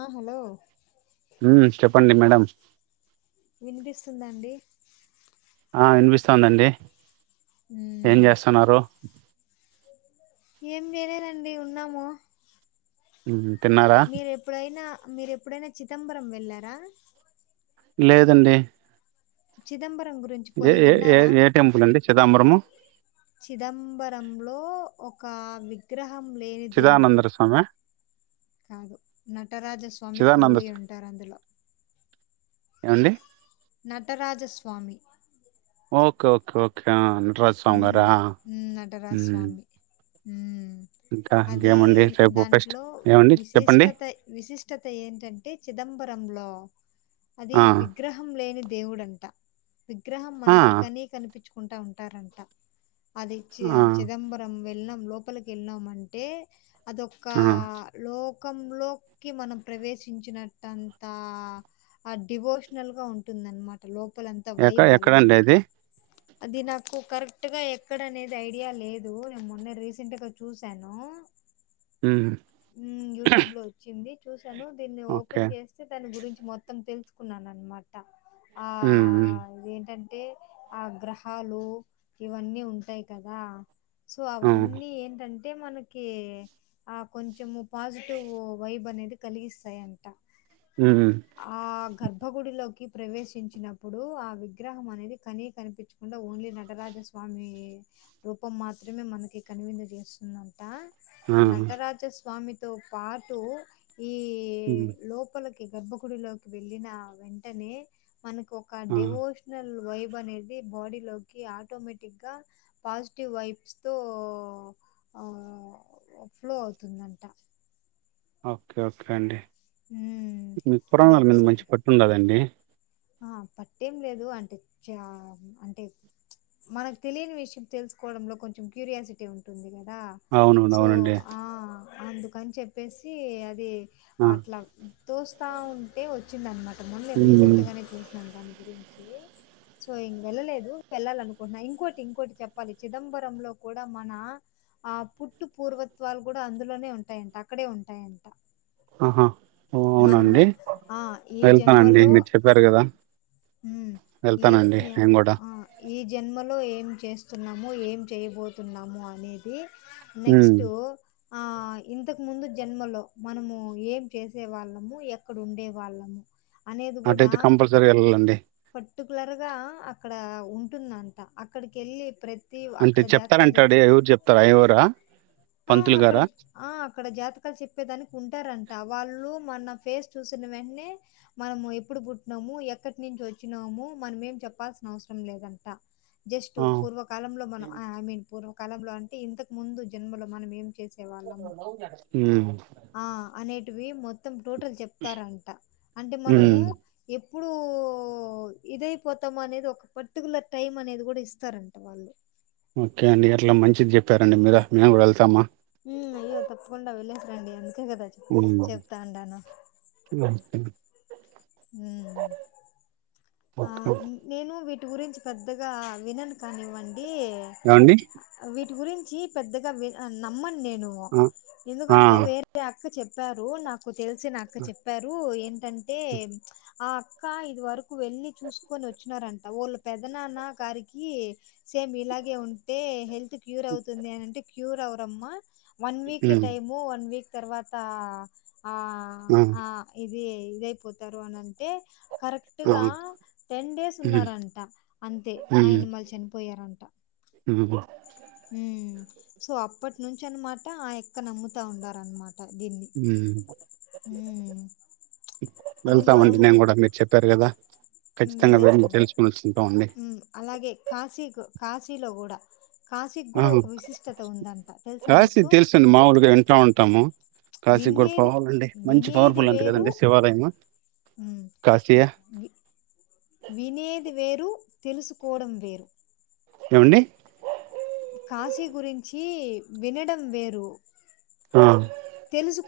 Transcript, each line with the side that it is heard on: left: ఆ హలో
right: హ్మ్ చెప్పండి మేడం
left: వినిపిస్తుందండి
right: ఆ వినిపిస్తాందండి ఏం
left: ఉమ్
right: చేస్తన్నారు
left: ఏం చేయలేదండి ఉన్నాము
right: ఊహూ
left: మీరు ఎప్పుడైనా మీరు ఎప్పుడైనా చిదంబరం వెళ్ళారా?
right: లేదండి
left: చిదంబర్ రం గురించి
right: ఏ
left: పోని
right: ఏ ఏ
left: విన్నారా
right: ఏ టెంపుల్ అండి చిదంబరము
left: చిదంబరంలో ఒ కా విగ్ర హం లేని దేవుడు
right: చిదానందర స్వామి
left: కాదు నటరాజస్వామి
right: చిదానంద
left: కొలువై
right: స్వా-
left: ఉంటారు అందులో
right: ఏమండి
left: నటరాజ స్వామి
right: ఓకే ఓకే ఓకే ఆ నటరాజ స్వామి
left: హ్మ్
right: గారా
left: మ్మ్ నటరాజ
right: ఉమ్
left: స్వామి హ్మ్
right: ఇంకా
left: అది
right: ఇంకేమండి రేపు ఫెస్ట్
left: దాంట్లో
right: ఏమండి చెప్పండి
left: విశిష్టత విశిష్టత ఏంటంటే చిదంబరంలో అది
right: ఆ
left: విగ్రహం లేని దేవుడంట విగ్రహం
right: ఆ
left: మనకి కనీ కనిపించ్ కుా ఉంటంది అంటారంట అది చి
right: ఆ
left: చిదంబరం వెళ్లం లోపలికి వెళ్ళాం అంటే అదొక్క
right: ఆ
left: లో లోక లోకి మనం ప్రవేశించినట్ంతా డివోషనల్ గా ఉంటుందనమాట లో చెప్పల్ంత
right: ఎక్క
left: వైబ్ అలా
right: ఎక్కడండి
left: మనకి
right: అది
left: అది నా కరెక్ట్ గా ఎక్కడ అనేది ఐడియా లేదు నేను మొన్న రీసెంట్గా చూసాను
right: ఉమ్
left: హ్మ్ యూట్యూబ్ లో వచ్చింది టను దీన్ని ఓపెన్
right: ఓకే
left: చేస్తే దాని గురించి మొత్తం తెలుసుకున్నాను అనమాట ఆ
right: ఉమ్
left: ఏంటన్ ఆ గ్రహాలు ఇవన్నీ ఉంటాయి కదా సో
right: ఉమ్
left: అవన్నీ ఏంటన్ అంటే మనకి ఆ కొంచం పాజిటివ్ వైబ్ అనేది కలిగిస్తాయంట
right: ఉమ్ ఉమ్
left: ఆ గర్ గర్భ గుడిలోకి ప్రవేశించినప్పుడు ఆ విగ్రహం అనేది కనీ కనిపించకుండా ఓన్లీ న నటరాజస్వామి రూపం మాత్రమే మనకి కనివిందు చేేస్తుందంట ఆ నటరాజ స్వామి తో పాటు ఈ
right: ఉమ్
left: లోపల క్ గర్భకుడిలోకి వెళ్ళిన వెంటనే మనకు ఒక
right: ఆ
left: డివోషనల్ వైఫ నేది బాడీలో ఆటోమేటిక్ గా పాజిటివ్ వైబ్స్ తో ఫ్లో అవుతుందంట
right: ఓకే ఓకే అండి
left: ఉమ్,
right: మీ
left: అది
right: పురాణాలు మీద
left: ఒకసారి
right: మంచి పట్టు ఉండదండి
left: ఆ పట్టేం లేదు అంటే చ అంటే మనకు తెలియని విషయం తెలుసుకోవడంలో కొంచెం క్యూరియాసిటీ ఉంటుంది కదా
right: అవునను
left: సో
right: అవునండి
left: ఆ అందుకని చెప్పేసి అది
right: ఆ
left: అట్లా తోస్తూ ఉంటే వచ్చిందన్నమాట మళీ
right: హ్మ్.
left: రీసెంట్గా దాని గురించి, సో ఇం వెళ్ళలేదు వెళ్ళాల అనుకుంటున్నా ఇంకోటి ఇంకోటి చెప్పాలి, చిదంబర లో కూడా మన ఆ పుట్టు పూర్వత్వాలు కూడా అందులోనే ఉంటాయంట, అక్కడే ఉంటాయంట.
right: ఆహా ఓహ్!
left: మనము
right: అవునండి
left: ఆ ఈ
right: వెళ్తానండి
left: జన్మలో
right: మీరు చెప్పారు కదా
left: మ్ ఈ
right: వెళ్తానండి నేను కూడా
left: ఆ ఈ జన్మలో ఏం చేస్తున్నాము ఏం చేయబోతున్నాము అనేది
right: ఉమ్
left: నెక్స్ట్ ఆ ఇంతకు ముందు జన్మలో మనము ఏం చేస్ చేసే వాళ్ళము ఎక్కడ ఉండే వాళ్ళము అనేది కూడా
right: అటైతే కంపల్సరీ వెళ్ళాలండి
left: పర్టికులర్ గా అక్కడ ఉంటుందంట అక్కడికి వెళ్ళి ప్రతి
right: అంటే
left: అక్కడ జాతకాలు చెప్
right: చెప్తారంటాడు ఐ ఊరు చెప్తారా ఐ రా
left: ఆ అక్కడ ఆ అక్కడ జాతకాలు చెప్పేదానికి ఉంటారంట వాళ్ళు మన ఫేస్ చూసిన వెంటనే మనము ఎప్పుడు పుట్టినాము, ఎక్కడి నుంచి వచ్చినాము, మనం ఏం చెప్పాల్సిన అవసరం లేదంట. జస్ట్
right: ఆ
left: పూర్వకాలంలో మనం ఐ మీన్ పూర్వ కాలంలో అంటే ఇంతకు ముందు జన్మలు మనం ఏం చేస్
right: మ్
left: వి మొత్తం టోటల్ చెప్తారంట అంటే మనము
right: ఉమ్
left: ఇప్పుడు ఇదైపోతాము అనేది ఒక పర్టికులర్ టైమ్ అనేది కూడా ఇస్తారంట వాళ్ళు
right: ఓకే అండి అట్లా మంచిది చెప్పారండి మీరు మేము కూడా వెళ్తాము
left: హ అయ్యో తప్పుకుండా వెళస రండి అం అే కదా చెప్తా ఉంటను ఆ
right: ఓక
left: నేను వీటి గురించి పెద్దగా వినను కానివ్వండి
right: ఏమండి
left: అడి వీటి గురిం చి పెద్దగా వి నమ్మన్ నేను
right: ఆ ఆ
left: ఎందుకంటే వేరే అక్క చె పరు నాకు తెలిసి నాకు చెప్పారు ఏ ఏంటంటే ఆ అక్క ఇది వరకు వెళ్ళి చూసుకొని వచ్చినారంట, ఒళ్ళు పెద్దనాన్న గారికి సేమ్ ఇలాగే ఉంటే హెల్త్ క్యూర్ అవుతుంది అనింటే క్యూర్ అ అమ్మా వన్ వీక్ కె
right: ఉమ్
left: టైము వన్ వీక్ తర్వాత ఆ ఆ ఇ ఇది ఇదయిపోతారు అనంటే
right: ఆ
left: అటుగా టెన్ డేస్
right: ఉమ్
left: ఉన్నారంట అంతే ఆయన
right: ఉమ్
left: మళ్ళ చనిపోయారంట
right: ఉమ్
left: హుమ్ సో అప్పటి నుంచి అనమాట ఆ ఎక్క నమ్ముతా ఉండారనమాట. దీన్ని.
right: మ్
left: హ్మ్. అది
right: వెళ్తామండి నేను కూడా మీరు చెప్పారు కదా ఖచ్చితంగా వెళ్ళి
left: వెళ్ళేసిరండి
right: తెలుసుకుని వచ్చుకుంటామండి
left: మ్ అలాగే కాశీకు కాశీలో కూడా కాశీక్
right: ఆ,
left: కూడా ఒక విశిష్టత ఉందంట తెలుసా
right: కాశీ
left: మీకు
right: తెలుసండి మామూలుగా వింటా ఉంటాము కాశీ కూడా
left: వినేది
right: పవర్ల్ నా అండి మంచి
left: వినేది
right: పవర్ఫుల్ అంత
left: వేరు
right: కదండి శివాలయ
left: హ్మ్.
right: కాశీయ
left: చెప్ వి వినేది వేరు తెలుసుకోడం వేరు
right: ఏమండి
left: కాశీ గురించి వినడం వేరు
right: ఆ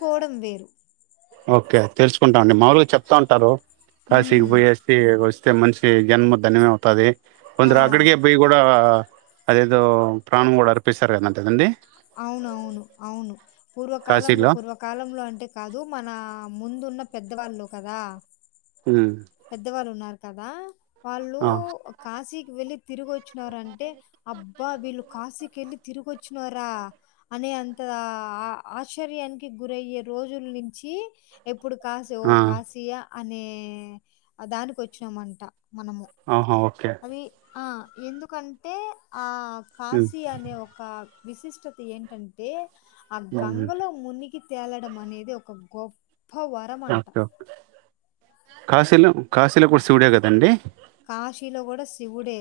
left: కోవడం వేరు
right: ఓకే తెలుసుకుంటామండి మామేలు గా చెప్తా ఉంటారు. కాసికి
left: హ్మ్.
right: బోయి అస్తే వస్ మనిషి జన్మధన్యం అవుతది. కొందరు
left: ఆ!
right: అక్కడికి బోయి కూడా ఆ అదేదో ప్రాణం కూడా అర్పిస్తారు కదంతేదండి
left: అవునవును అవును పూర్వకాలంలో
right: కాశీలో
left: పూర్వకాలంలో అంటే కాదు మన ముందు ఉన్న పెద్దవాళ్ళు కదా
right: ఉమ్,
left: పెద్దవాళ్ళు ఉన్నారు. కదా వాళ్ళు
right: ఆ,
left: కాశీక్ వెళ్లి తిరుగొచ్చు వారంటే అబ్ తప్ప వీళ్ళు కాశీకి వెళ్ళి తిరికొచ్చినారా అనే అంత ఆశ్చర్యానికి గురయ్యే రోజుల నుంచి ఇప్పుడు కాశీ ఓ
right: ఆ,
left: కాశీయా అనే దానికి వచ్చినామంట మనము
right: ఆహా, ఓకే
left: అది ఆ ఎందుకంటే ఆ
right: ఉమ్,
left: కాశీ అనే ఒక విశిష్టత ఏంటంటే ఆ
right: ఉమ్,
left: గంగలో ముని కి తేలడం అనేది ఒక గొప్ప అప్పా వరమంట
right: ఓకే ఓకే. కాశీలో కాశీలో కూడా శివుడే కదండి
left: కాశీలో కూడ శివుడే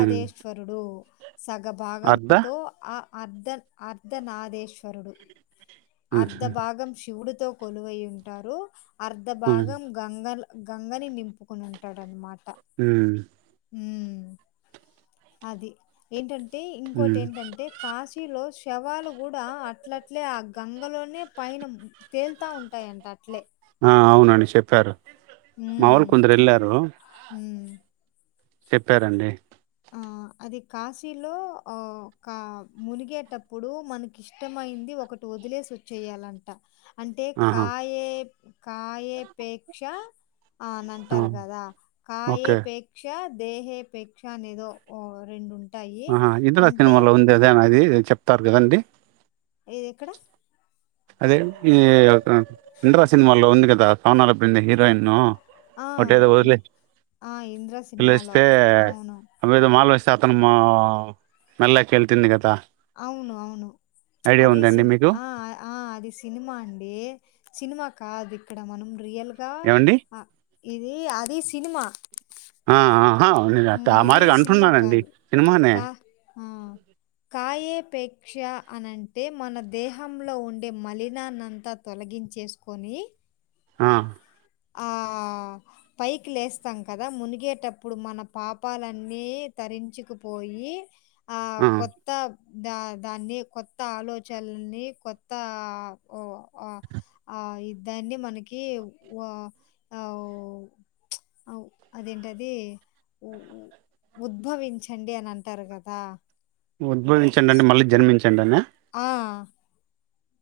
right: ఉమ్, అర్ధ
left: సగభాగంతో ఆ అర్ధన్ అర్ధనాదేశ్వరుడు
right: ఉమ్,
left: అర్ధభాగం శివుడు తో కొలువై ఉంటారు
right: ఉమ్,
left: అర్ధభాగం గంగల్ గంగని నింపుకొని ఉంటాడనిమాట
right: మ్మ్
left: మ్మ్ అది ఏంటం అంటే ఇంకోటి
right: ఉమ్.
left: ఏంటంటే కాశీలో శి శవాలు కూడా అట్లట్లే ఆ గంగలోనే పైన తేలుతాఉంటాయంట అట్లే
right: ఆ అవునండి శేప్పారు. మావాళ్లు
left: హ్మ్.
right: కొందరు వెళ్లారు.
left: హ్మ్.
right: చెప్పారండి.
left: ఆ అది కాశీలో ఆ ఇంకా మునిగేటప్పుడు మనకి ఇష్టమైంది ఒకటి వదిలేసి వచ్చేయాలంట అంటే
right: ఆహా!
left: కాయే కాయేపేక్ష ఆ అని అంటారు కదా
right: ఓకే.
left: కాయేపేక్ష దేహేపేక్ష కానేదో ఓ రెండు ఉం
right: ఆహా ఇంద్ర సినిమాలో ఉంది అదేనా ఇది చెప్తారు కాదండి.
left: ఏది ఎక్కడ.
right: అదే ఈ ఇంద్ర సినిమాలో ఉంది కదా సోనాలి బెండ్రే హీరోయిన్
left: ఆ ఆ ఇంద్రా సినిమాలో
right: వదిలేస్తే
left: అవును.
right: అవేదో మాల వేస్తే అతను మా మెల్లోకేళ్తంది కదా
left: అవును అవును అది
right: ఉందండి
left: సిన్
right: మీకు?
left: ఆ ఆ ఆది సి సినిమా అండి. సినిమా కాదు ఇక్కడ మనం రియల్ దా
right: ఏవండి?
left: హా ఇది అది సినిమా
right: ఆ ఆ నేను అట్ట
left: మ్
right: ఆ మాట
left: ఇది సినిమా
right: అంటున్నానండి
left: కాదు
right: సినిమానే
left: కా ఆ కాయేపేక్ష అనంటే మన దేహంలో ఉండే మలినాన్నంతా తొలగించేసుకోని.
right: ఆ
left: ఆ పైకి లేస్తాం కదా మునిగేటప్పుడు మన పాపాలన్నీ తరించుకుపోయి ఆ కొత్త దా దాన్ని కొత్త ఆలోచనని కొత్త ఆ ఒ ఆ దాన్ని మనకి ఆ ఒ ఆ ఒ అదేంటది ఉద్భవించండి అని అంటారు కదా
right: ఉద్భవించం అంటడి మళ్ళీ జన్మించం ఏంటి
left: ఆ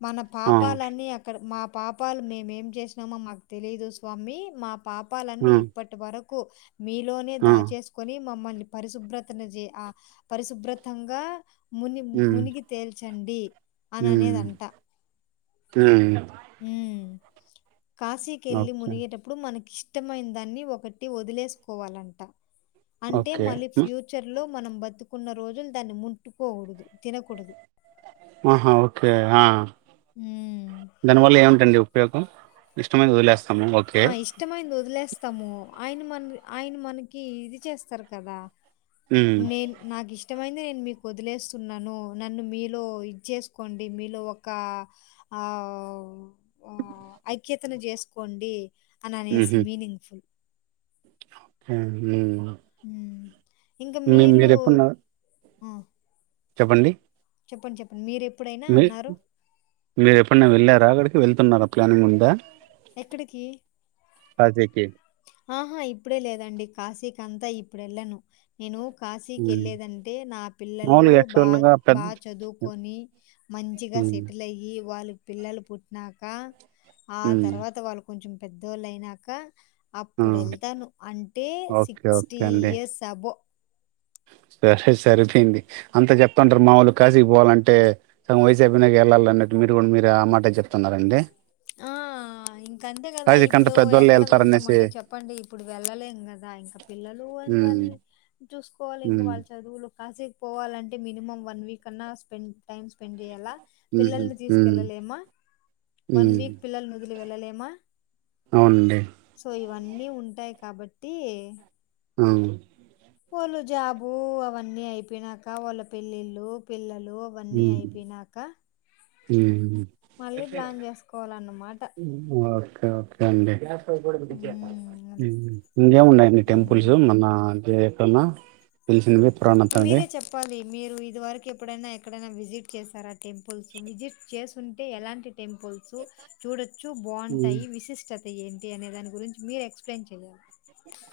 left: మన
right: ఆ!
left: పాపాలన్నీ అక్కడ మా పాపాలు మేముేం చేసినామో మాకు తెలీదు స్వామి మా పాపాలన్నీ
right: ఆ!
left: ఇప్పటి వరకు కు మీలోనే
right: ఆ!
left: దాచేసుకొని మమ్మల్ని పరిశుభ్రతను చే ఆ పరిశుభ్రతంగా ముని
right: హ్మ్.
left: మునిగి తేల్చండి అని అనేది అం
right: ఊ
left: కాశీకి వెళ్ళలి మునిగేటప్పుడు మనకి ఇష్టమైన దాన్ని ఒకటి వదిలేసుకోవాలంట అంటే
right: ఓకే
left: మళ్ళీ
right: హ్మ్.
left: ఫ్యూచర్ లో మనం బతుకున్న రోజులు దాన్ని ముట్టుకోకూడదు తినకూడదు
right: ఆహా ఓకే ఆ
left: హ్మ్.
right: దానివల్ల ఏమింటండి ఉపయోగం ఇష్టమైన వదిలిస్
left: ఆ ఇష్టమైంది వదిలేస్తాము ఆయన మన ఆయన మనకి ఇది చేస్తారు కదా
right: హ్మ్.
left: న నాగి ఇష్ ఇష్టమైంది నేను మీకు వదిలేస్తున్నాను, నన్ను మీలో ఇదిసుకోండి మీలో ఒకఆ ఒ ఐక్యతను చేసుకోండి అని అనేసి
right: హుహు.
left: మీనింగ్ ఫుల్
right: ఉ
left: మ్
right: మీ మీర ఎప్పుడున్నారు
left: ఆ
right: చెప్పండి
left: చెప్పండి చెప్పండి మీరే
right: మీ మీరు ఎప్పుడనా వెళ్ళారుా అక్కడికి వెళ్తున్న ఆ ప్లానింగ్ ఉందే
left: ఎక్కడికి
right: కాశీకి?
left: ఆహా ఇప్పుడే లేదండి కాశీక్ అంతా ఇప్పుడు వెళ్ళను నేను కాశీకి
right: హ్మ్.
left: వెళ్ళలేదంటే నా పిల్లలు
right: మామూలుగా
left: బాగా
right: యాక్చువల్‌గా పెద్ద
left: బాగా చదువుకొని మంచిగా
right: హ్మ్.
left: సెటిల్ అయ్యి వాళ్ళు పిల్లలు పుట్టినాక ఆ
right: హ్మ్.
left: తర్వాత వాళ్ళు కొంచెం పెద్దోళ్ళ అయినాక
right: ఆ!
left: అప్పుడు వెళ్తాను అంటే
right: ఓకే. ఓకే
left: సిక్స్టీ
right: అండి.
left: ఇయర్స్ అబో
right: సరే సరదే అండి అంతా చెప్తుంటారు మాముూలు కాశీకి పోవాలంటే సగం వైసీపీ నాకి వెళ్ళాల అన్నట్టు మీరు కూడా మీరు ఆ మాట చెప్తున్నారండి
left: ఆ ఇంకంతే కదా
right: రాజకంటే
left: ఇప్పుడు
right: పెద్దోళ్ళు
left: ఎక్కడ
right: వెళ్తారనేసి
left: వెళ్తామండి చెప్పండి ఇప్పుడు వెళ్ళలేం కదా ఇంకా పిల్లలు అని
right: ఉమ్,
left: వాళ్ళని చూసుకో ఇం
right: ఉమ్,
left: వాళ్ల్ుదు కాశీకి పోవాలంటే మినిమం వన్ వీక్ అన్నా స్పెండ్ టైమ్ స్పెండ్ చేయ్యాలా
right: ఉమ్,
left: పిల్లల్ని
right: ఉమ్,
left: తీసుకెళ్లలేమా వన్ వీక్ పిల్ల నుదు వెళ్ళలేమా
right: అవుడి
left: సో ఇవన్నీ ఉంటాయి కాబట్టి
right: అవు
left: వాళ్ళు జాబు అవన్నీ అయిపోయినాక వాళ్ళ పెళ్ళిళ్ళు పిల్లలు లోవన్నీ అయిపోయినాక
right: హ
left: మళ్ళీ ప్లాన్ చేసుకోవాలన్నమాట
right: ఓకే ఓకే అండి
left: ఉమ్ అది
right: ఇంకే ఉన్నాయండి
left: ఉమ్
right: టెంపుల్స్ మన కన్నా తెలిసిన బ
left: మీరే చెప్పాలి మీరు ఇది వరకు ఎప్పుడైనా ఎక్కడైనా విజిట్ చేశారా టెంపుల్స్ విజిట్ చేస్తుంటే ఎలాంటి టెంపుల్స్ చూడొచ్చు
right: ఉమ్.
left: బాగుంటాయి విశిష్టత అతే ఏంటి అనే దాని గురించి మీరు ఎక్స్ప్లెయిన్ చెయాలి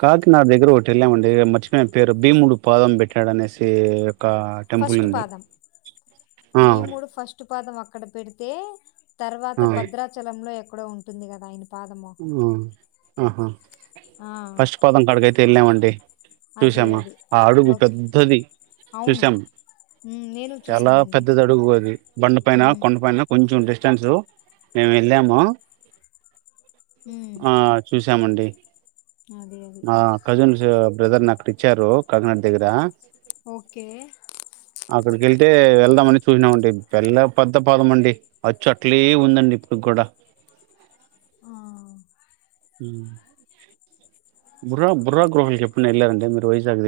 right: కాకి నా దగ్గర ఒకటి వెళ్ళామండి మర్చిపోయిన పేరు భీముడు పాదం పెట్టాడనేసి ఒక టెంపుల్
left: ఫస్ట్
right: ఉంది
left: పాదం
right: ఆ
left: భీముడు ఫస్ట్ పాదం అక్కడ పెడితే తర్వాత
right: ఆ,
left: భద్రాచలంలో ఎక్క కూడా ఉంటుంది కదా ఆయన పాదము
right: ఆ ఆహా
left: ఆ
right: ఫస్ట్ పాదం కాడకయితే వెళ్ళామండి
left: అదే
right: చూసామా
left: అది
right: ఆ అడుగు
left: ఓకే
right: పెద్దది
left: అవును
right: చూసాము
left: ఉమ్, నేను
right: చాలా
left: చూశానండి
right: పెద్దది అడుగు అది బండ పైన
left: ఉమ్,
right: కొండపైన కొంచెం డ స్టాన్స్ మేము వెళ్ళాము
left: ఉమ్,
right: ఆ చూసి మండి
left: అదే అది
right: మా కసిన్స్ బ్రదర్ నక్కడిచ్చారు కర్ణాటక దగ్గర
left: ఓకే
right: అక్కడికి వెళ్తే వెళ్దామని చూసినామండి పెళ్ల పెద్ద పాదం అండి అచ్చు అట్లే ఉందండి ఇప్పుడికి కూడా
left: ఆ.
right: బుర్ర బుర్ర గృహాలకేప్పుడన్నా వెళ్ళారండి మీరు వైజాక్ దగ్గ